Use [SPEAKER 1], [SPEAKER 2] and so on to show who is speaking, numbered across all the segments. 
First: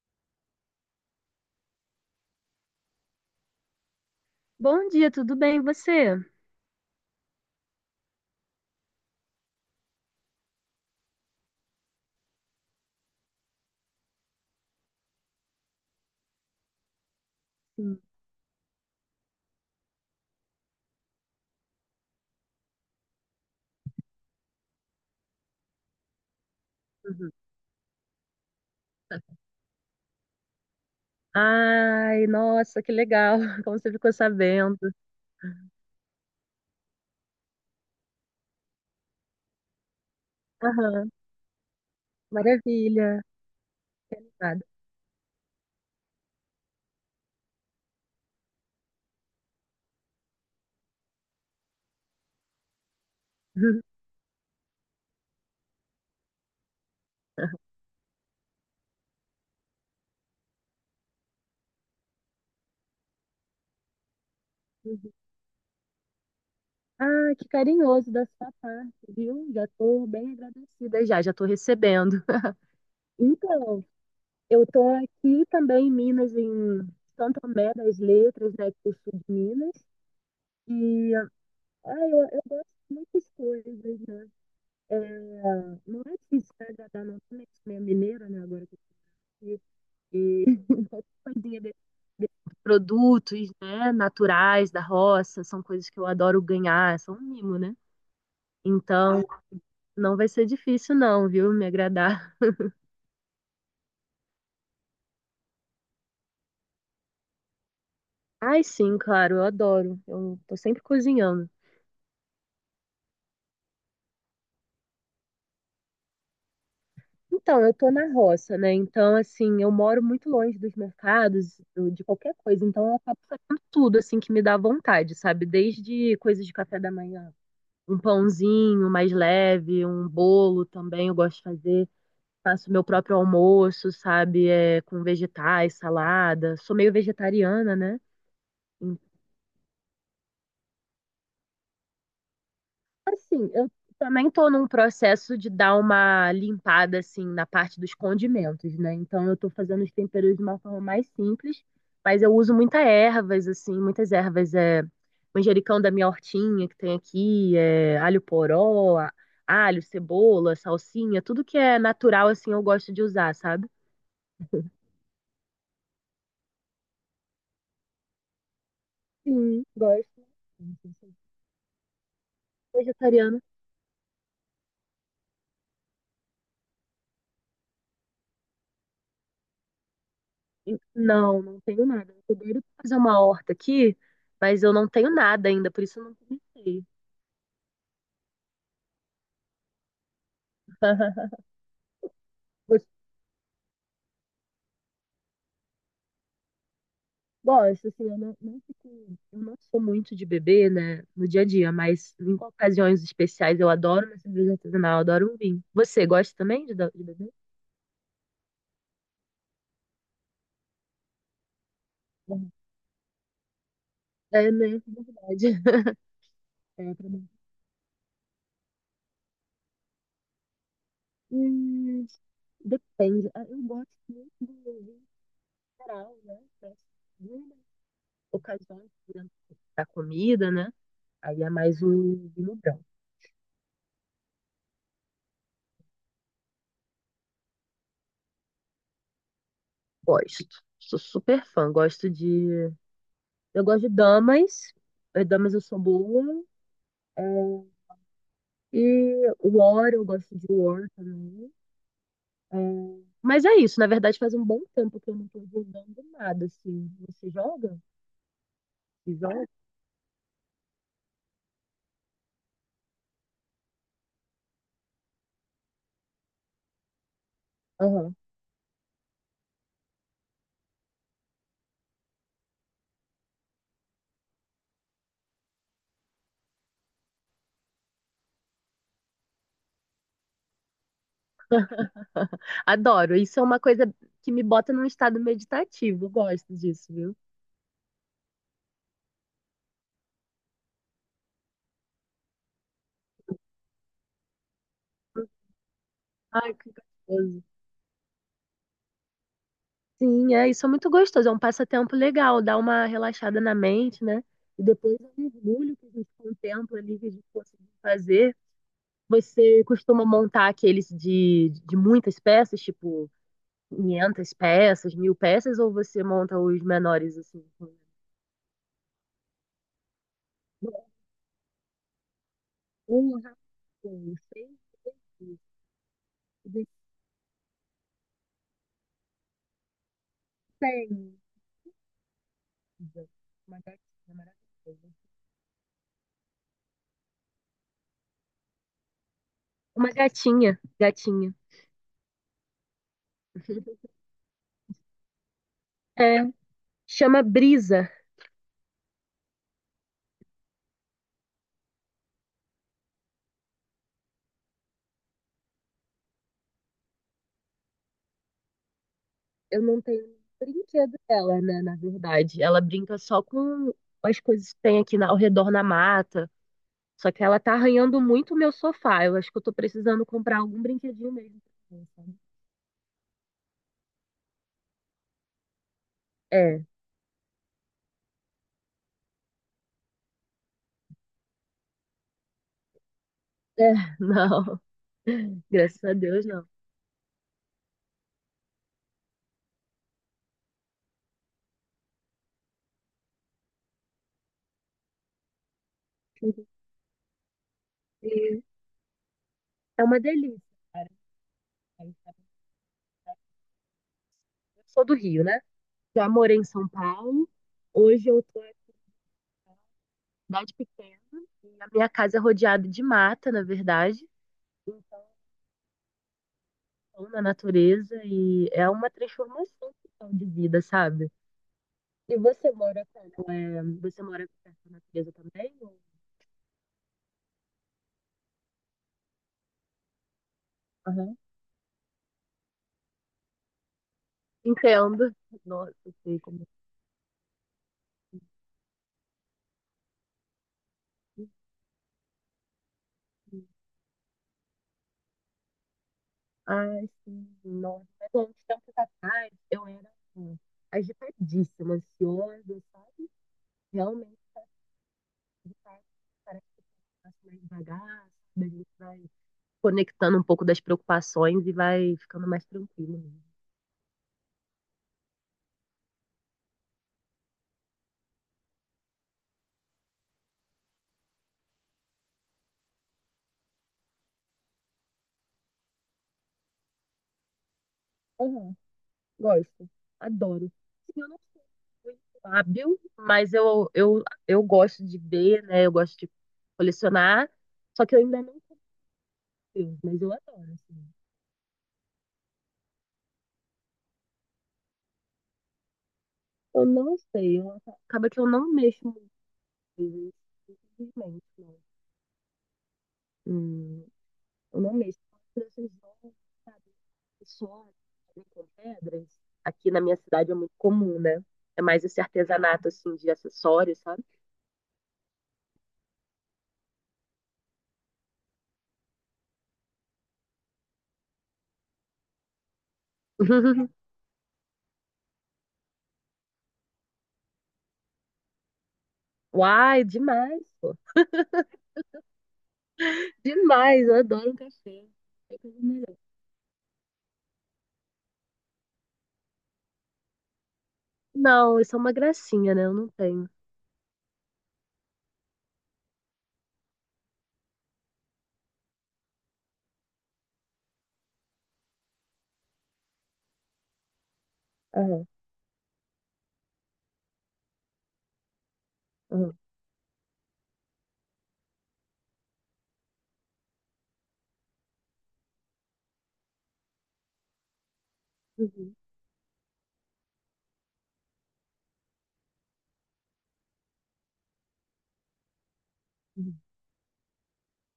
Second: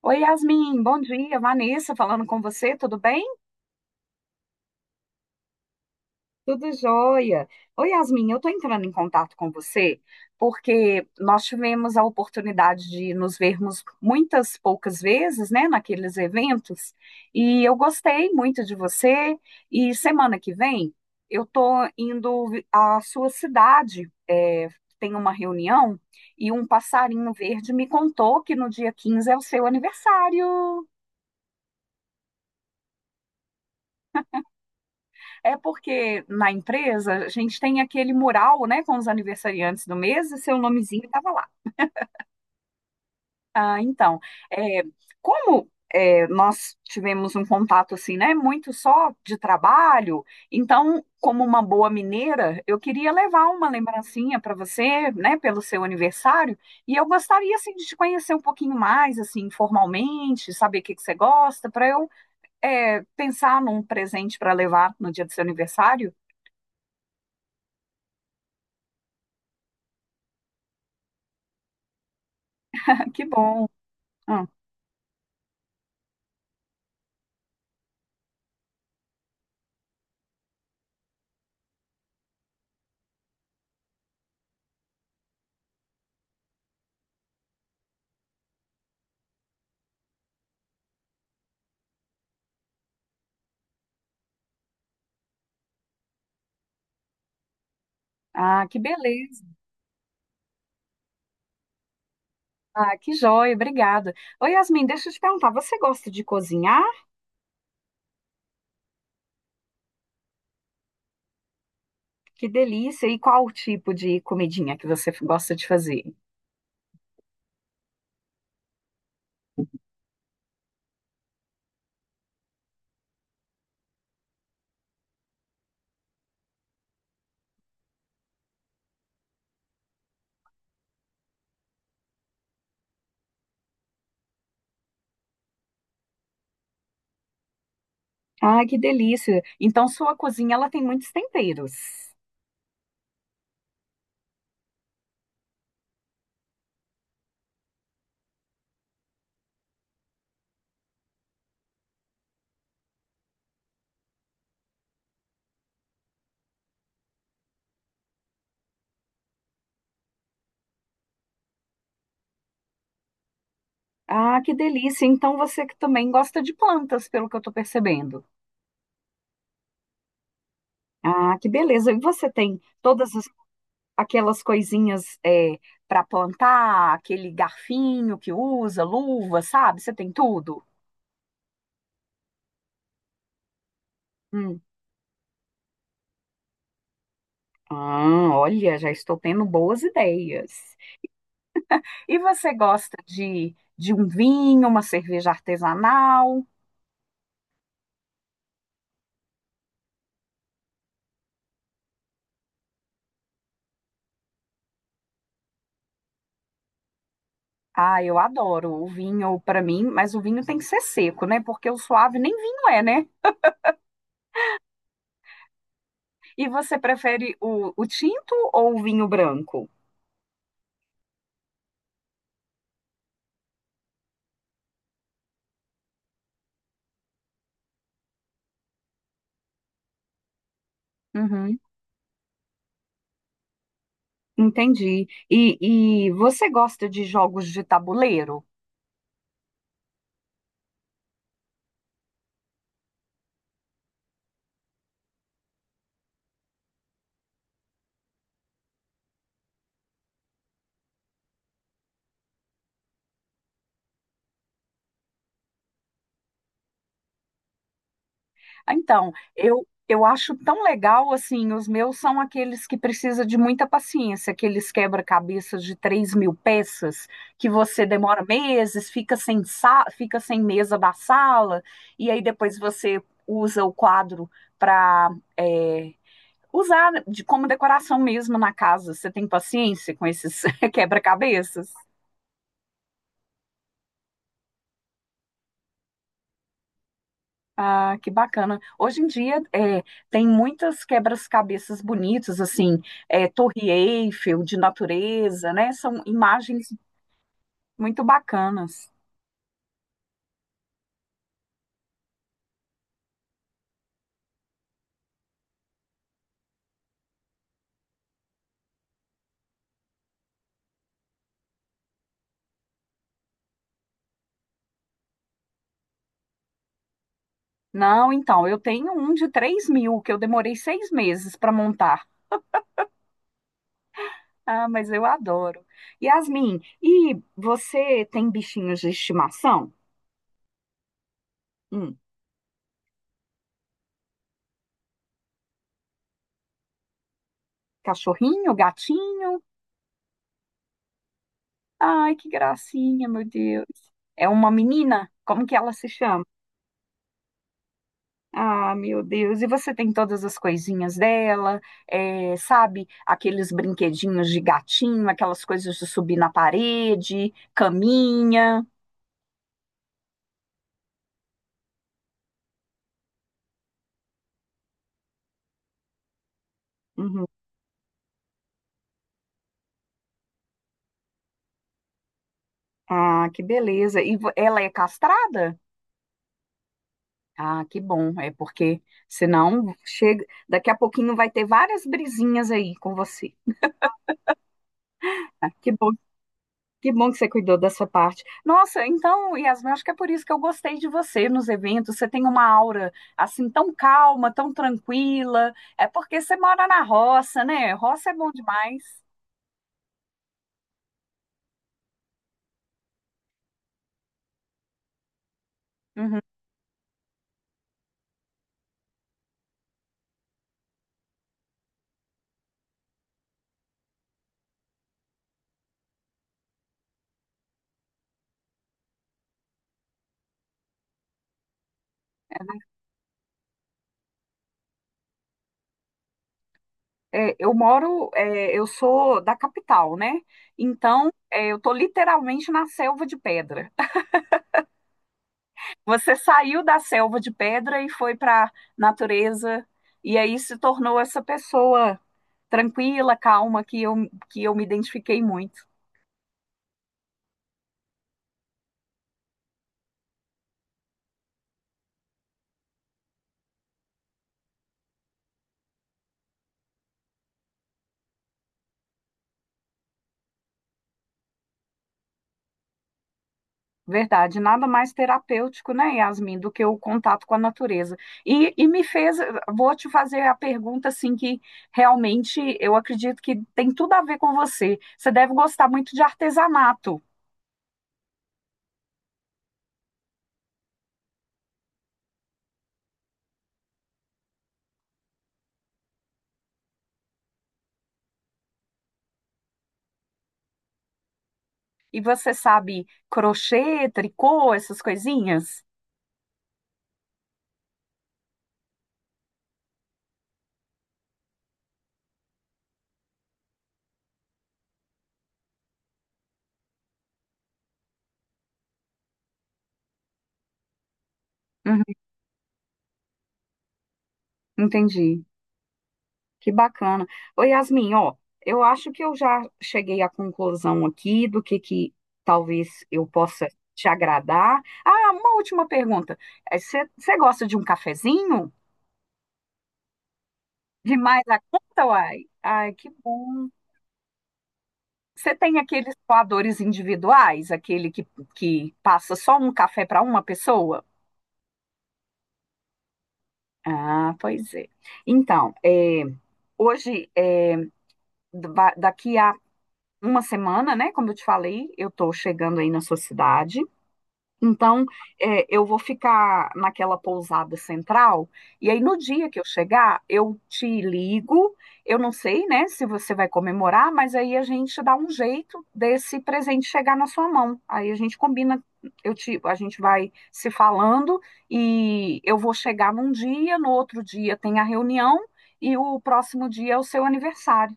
[SPEAKER 1] Oi, Yasmin, bom dia. Vanessa falando com você, tudo bem?
[SPEAKER 2] Bom dia, tudo bem? E você?
[SPEAKER 1] Tudo jóia. Oi, Yasmin, eu estou entrando em contato com você porque nós tivemos a oportunidade de nos vermos muitas poucas vezes, né, naqueles eventos, e eu
[SPEAKER 2] Hum,
[SPEAKER 1] gostei muito de você. E semana que vem eu estou indo à sua cidade, tem uma reunião, e um
[SPEAKER 2] uhum.
[SPEAKER 1] passarinho verde me contou que no dia 15 é o seu aniversário.
[SPEAKER 2] Ai, nossa, que legal. Como você ficou sabendo?
[SPEAKER 1] É porque na empresa a gente tem aquele mural, né, com os aniversariantes do mês e seu nomezinho
[SPEAKER 2] Aham,
[SPEAKER 1] estava lá.
[SPEAKER 2] maravilha.
[SPEAKER 1] Ah, então,
[SPEAKER 2] Obrigada.
[SPEAKER 1] é, como nós tivemos um contato assim, né, muito só de trabalho, então, como uma boa mineira, eu queria levar uma lembrancinha para você, né, pelo seu aniversário, e eu gostaria assim de te conhecer um pouquinho mais, assim, formalmente, saber o que que você gosta, para eu pensar num presente para levar no
[SPEAKER 2] Uhum.
[SPEAKER 1] dia do seu aniversário.
[SPEAKER 2] Ah, que carinhoso da sua parte, viu? Já estou bem agradecida já, já estou recebendo.
[SPEAKER 1] Que bom.
[SPEAKER 2] Então,
[SPEAKER 1] Hum.
[SPEAKER 2] eu estou aqui também em Minas, em Santo Tomé das Letras, né, que eu sou de Minas. E eu gosto de muitas coisas, né? É, não é difícil agradar, não, também, minha mineira, né, agora que eu E a ideia de produtos, né, naturais da roça, são coisas que eu adoro ganhar, são um mimo, né?
[SPEAKER 1] Ah, que
[SPEAKER 2] Então,
[SPEAKER 1] beleza.
[SPEAKER 2] não vai ser difícil não, viu? Me agradar.
[SPEAKER 1] Ah, que joia, obrigada. Oi, Yasmin, deixa eu te perguntar, você gosta de cozinhar?
[SPEAKER 2] Ai, sim, claro, eu adoro. Eu tô sempre cozinhando.
[SPEAKER 1] Que delícia! E qual o tipo de comidinha que você gosta de fazer?
[SPEAKER 2] Então, eu tô na roça, né? Então, assim, eu moro muito longe dos mercados, de qualquer coisa. Então, eu acabo fazendo tudo, assim, que me dá vontade, sabe? Desde coisas de café da manhã, um pãozinho mais leve, um bolo também eu gosto de fazer. Faço meu próprio almoço, sabe? É, com vegetais, salada. Sou meio vegetariana, né?
[SPEAKER 1] Ah, que
[SPEAKER 2] Então,
[SPEAKER 1] delícia. Então, sua cozinha, ela tem muitos temperos.
[SPEAKER 2] assim, eu também tô num processo de dar uma limpada, assim, na parte dos condimentos, né? Então, eu tô fazendo os temperos de uma forma mais simples, mas eu uso muitas ervas, assim, muitas ervas. É, manjericão da minha hortinha que tem aqui, é, alho poró, alho, cebola, salsinha, tudo que é natural, assim, eu gosto de usar, sabe?
[SPEAKER 1] Ah, que delícia. Então, você que também gosta de plantas, pelo que eu estou percebendo.
[SPEAKER 2] Sim, gosto.
[SPEAKER 1] Ah, que beleza. E você tem todas as-
[SPEAKER 2] Vegetariano.
[SPEAKER 1] aquelas coisinhas para plantar, aquele garfinho que usa, luva, sabe? Você tem tudo?
[SPEAKER 2] Não, não tenho nada. Eu tô doida pra fazer uma horta aqui,
[SPEAKER 1] Hum.
[SPEAKER 2] mas eu não tenho nada ainda, por isso eu não comecei.
[SPEAKER 1] Ah, olha, já estou tendo boas ideias. E você
[SPEAKER 2] Eu
[SPEAKER 1] gosta de um vinho, uma cerveja artesanal?
[SPEAKER 2] gosto, assim, eu não, eu não sou muito de beber, né, no dia a dia, mas em ocasiões especiais eu adoro uma cerveja artesanal, eu adoro um vinho. Você gosta também de beber?
[SPEAKER 1] Ah, eu adoro o vinho para mim, mas o vinho tem que ser seco, né? Porque o suave nem
[SPEAKER 2] Não.
[SPEAKER 1] vinho é, né?
[SPEAKER 2] É, né? É verdade.
[SPEAKER 1] E você
[SPEAKER 2] É, pra mim.
[SPEAKER 1] prefere o tinto ou o vinho branco?
[SPEAKER 2] Hum, depende. Ah, eu gosto muito do vinho geral, né? Mas, hum, ocasiões, por exemplo, da comida, né? Aí é
[SPEAKER 1] Uhum,
[SPEAKER 2] mais um vinho branco.
[SPEAKER 1] entendi. E você gosta de jogos de tabuleiro?
[SPEAKER 2] Gosto. Sou super fã. Gosto de. Eu gosto de damas. Damas eu sou boa. É, e War, eu gosto de War também. É, mas é isso. Na verdade, faz um bom tempo que eu não tô jogando nada, assim. Você joga?
[SPEAKER 1] Ah, então,
[SPEAKER 2] Você joga?
[SPEAKER 1] eu acho tão legal assim. Os meus são aqueles que precisa de muita paciência, aqueles quebra-cabeças de 3.000 peças, que você
[SPEAKER 2] Aham.
[SPEAKER 1] demora meses, fica sem mesa da sala, e aí depois você usa o quadro para usar como decoração mesmo na casa. Você tem paciência com esses quebra-cabeças?
[SPEAKER 2] Adoro. Isso é uma coisa que me bota num estado meditativo. Eu gosto disso, viu?
[SPEAKER 1] Ah, que bacana. Hoje em dia tem muitas quebras-cabeças bonitas, assim, é, Torre Eiffel, de natureza, né? São
[SPEAKER 2] Ai,
[SPEAKER 1] imagens
[SPEAKER 2] que gostoso.
[SPEAKER 1] muito bacanas.
[SPEAKER 2] Sim, é, isso é muito gostoso, é um passatempo legal, dá uma relaxada na mente, né? E depois é um orgulho que a gente contempla ali, que a gente conseguiu fazer. Você costuma montar aqueles de muitas peças, tipo 500 peças, 1000 peças, ou você monta os menores assim? Com
[SPEAKER 1] Não, então, eu tenho um de 3.000 que eu demorei 6 meses para montar.
[SPEAKER 2] um rascunho, seis,
[SPEAKER 1] Ah, mas eu adoro. Yasmin, e você tem bichinhos de estimação?
[SPEAKER 2] desenho,
[SPEAKER 1] Hum,
[SPEAKER 2] uma gatinha maravilhosa.
[SPEAKER 1] cachorrinho, gatinho?
[SPEAKER 2] Uma gatinha, gatinha.
[SPEAKER 1] Ai, que gracinha, meu Deus. É uma menina? Como que ela se chama?
[SPEAKER 2] É, chama Brisa.
[SPEAKER 1] Ah, meu Deus, e você tem todas as coisinhas dela, eh, sabe? Aqueles brinquedinhos de gatinho, aquelas coisas de subir na parede, caminha.
[SPEAKER 2] Eu não tenho um brinquedo dela, né? Na verdade, ela brinca só com as coisas que tem aqui ao redor na mata. Só que
[SPEAKER 1] Uhum.
[SPEAKER 2] ela tá arranhando muito o meu sofá. Eu acho que eu tô precisando comprar algum brinquedinho mesmo pra ela, sabe?
[SPEAKER 1] Ah, que beleza. Ela é castrada?
[SPEAKER 2] É,
[SPEAKER 1] Ah, que bom, é porque senão chega, daqui a pouquinho vai ter várias brisinhas aí com você.
[SPEAKER 2] é, não.
[SPEAKER 1] Ah, que
[SPEAKER 2] Graças
[SPEAKER 1] bom.
[SPEAKER 2] a Deus, não.
[SPEAKER 1] Que bom que você cuidou da sua parte. Nossa, então, Yasmin, acho que é por isso que eu gostei de você nos eventos. Você tem uma aura assim tão calma, tão tranquila. É porque você mora na roça, né? Roça é bom
[SPEAKER 2] E
[SPEAKER 1] demais.
[SPEAKER 2] é uma delícia, cara. Eu sou do Rio, né? Já
[SPEAKER 1] Uhum.
[SPEAKER 2] morei em São Paulo. Hoje eu tô em cidade pequena e a minha casa é rodeada de mata, na verdade, na natureza, e é uma transformação total de vida, sabe? E você mora como? É, você mora perto da natureza também? Ou...
[SPEAKER 1] É, eu moro, é, eu sou da capital, né? Então,
[SPEAKER 2] Aham.
[SPEAKER 1] é, eu tô literalmente na selva de pedra.
[SPEAKER 2] Entendo. Nossa, eu
[SPEAKER 1] Você
[SPEAKER 2] sei como é
[SPEAKER 1] saiu da selva de pedra e foi para natureza e aí se tornou essa
[SPEAKER 2] que-
[SPEAKER 1] pessoa tranquila,
[SPEAKER 2] é.
[SPEAKER 1] calma que eu me identifiquei muito.
[SPEAKER 2] Ai, sim, nossa. Mas há uns tempos atrás eu era assim, agitadíssima, ansiosa, sabe? Realmente, de fato, parece que passa mais devagar, sabe? A gente vai conectando um pouco das preocupações e vai ficando mais tranquilo.
[SPEAKER 1] Verdade, nada mais terapêutico, né, Yasmin, do que o contato com a natureza. E, e me fez, Vou te fazer a pergunta, assim, que realmente eu acredito que tem tudo a ver com você. Você deve gostar muito de artesanato.
[SPEAKER 2] Mesmo. Gosto. Adoro. Sim, eu não sou muito hábil, mas eu gosto de ver, né? Eu gosto de colecionar. Só que eu ainda não tenho, mas eu adoro, assim.
[SPEAKER 1] E você sabe crochê, tricô, essas coisinhas?
[SPEAKER 2] Eu não sei, acaba que eu não mexo muito, né, infelizmente, não. Hum, eu não mexo. Eu gosto jogos, sabe? Só com pedras. Aqui na minha cidade é muito comum, né? É
[SPEAKER 1] Uhum,
[SPEAKER 2] mais esse artesanato, assim, de acessórios, sabe?
[SPEAKER 1] entendi. Que bacana. Ô, Yasmin, ó, eu acho que eu já cheguei à conclusão aqui do que talvez eu possa te agradar. Ah, uma última pergunta. Você gosta de um cafezinho?
[SPEAKER 2] Uai, demais, pô.
[SPEAKER 1] Demais a conta, uai? Ai, que bom.
[SPEAKER 2] Demais, eu adoro um café.
[SPEAKER 1] Você
[SPEAKER 2] É a
[SPEAKER 1] tem
[SPEAKER 2] coisa
[SPEAKER 1] aqueles
[SPEAKER 2] melhor.
[SPEAKER 1] coadores individuais, que passa só um café para uma pessoa?
[SPEAKER 2] Não, isso é uma gracinha, né? Eu não tenho.
[SPEAKER 1] Ah, pois é. Então, hoje, é, daqui a uma semana, né? Como eu te falei, eu estou chegando aí na sua cidade. Então,
[SPEAKER 2] Aham,
[SPEAKER 1] é, eu vou ficar naquela pousada central, e aí no dia
[SPEAKER 2] aham.
[SPEAKER 1] que eu chegar, eu te ligo. Eu não sei, né, se você vai comemorar, mas aí a gente dá um jeito desse presente chegar na sua mão. Aí a gente combina,
[SPEAKER 2] Uhum,
[SPEAKER 1] a gente vai se falando e eu vou chegar num dia, no outro dia tem a reunião e o
[SPEAKER 2] uhum.
[SPEAKER 1] próximo dia é o seu aniversário.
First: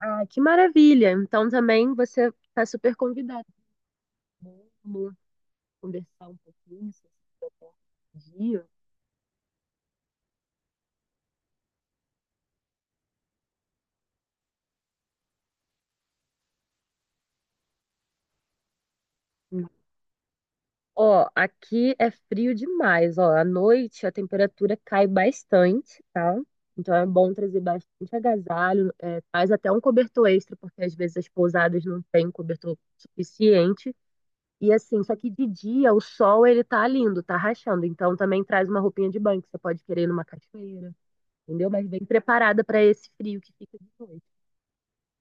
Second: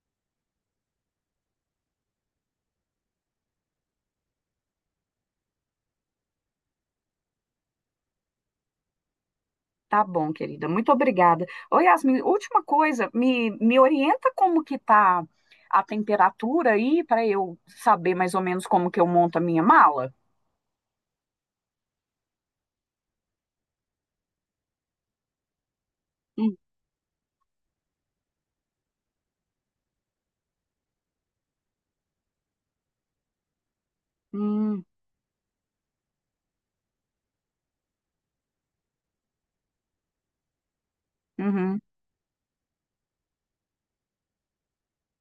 [SPEAKER 2] Ah, que maravilha! Então também você está super convidado. Vamos conversar um pouquinho se você tiver dia.
[SPEAKER 1] Tá bom, querida. Muito obrigada. Ô, Yasmin, última coisa, me orienta como que tá a temperatura aí para eu saber mais ou menos como que eu monto a minha
[SPEAKER 2] Hum.
[SPEAKER 1] mala?
[SPEAKER 2] Ó, aqui é frio demais, ó. À noite a temperatura cai bastante, tá?
[SPEAKER 1] Hum,
[SPEAKER 2] Então é bom trazer bastante agasalho, é, traz até um cobertor extra, porque às vezes as pousadas não têm cobertor suficiente. E
[SPEAKER 1] Hum,
[SPEAKER 2] assim, só que de dia o sol ele tá lindo, tá rachando. Então também traz uma roupinha de banho que você pode querer ir numa cachoeira, entendeu?
[SPEAKER 1] uhum.
[SPEAKER 2] Mas bem preparada para esse frio que fica de noite.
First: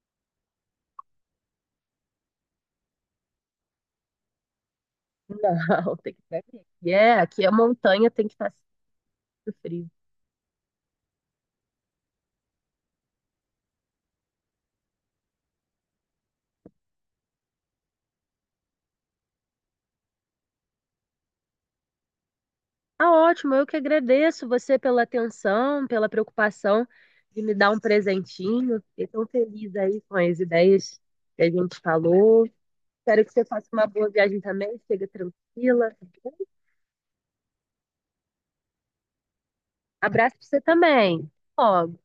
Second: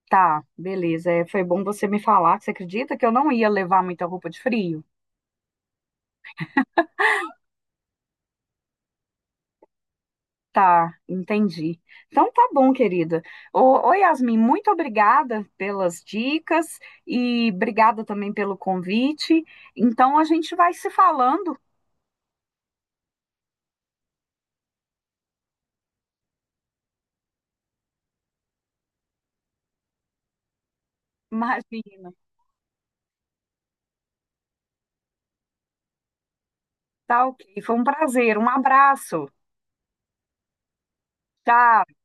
[SPEAKER 1] Tá, beleza. É, foi bom você me falar. Você acredita que eu não ia levar muita roupa de frio?
[SPEAKER 2] Não, tem que estar frio. E é, aqui a montanha tem que estar sempre frio.
[SPEAKER 1] Tá, entendi. Então tá bom, querida. Ô, Yasmin, muito obrigada pelas dicas e obrigada também pelo convite. Então a gente vai se falando.
[SPEAKER 2] Ah, ótimo, eu que agradeço você pela atenção, pela preocupação de me dar um presentinho. Fiquei tão feliz aí com as ideias que a gente
[SPEAKER 1] Imagina.
[SPEAKER 2] falou. Espero que você faça uma boa viagem também, chega tranquila. Tá.
[SPEAKER 1] Tá ok. Foi um prazer. Um abraço.
[SPEAKER 2] Abraço pra você também. Ó,
[SPEAKER 1] Tchau.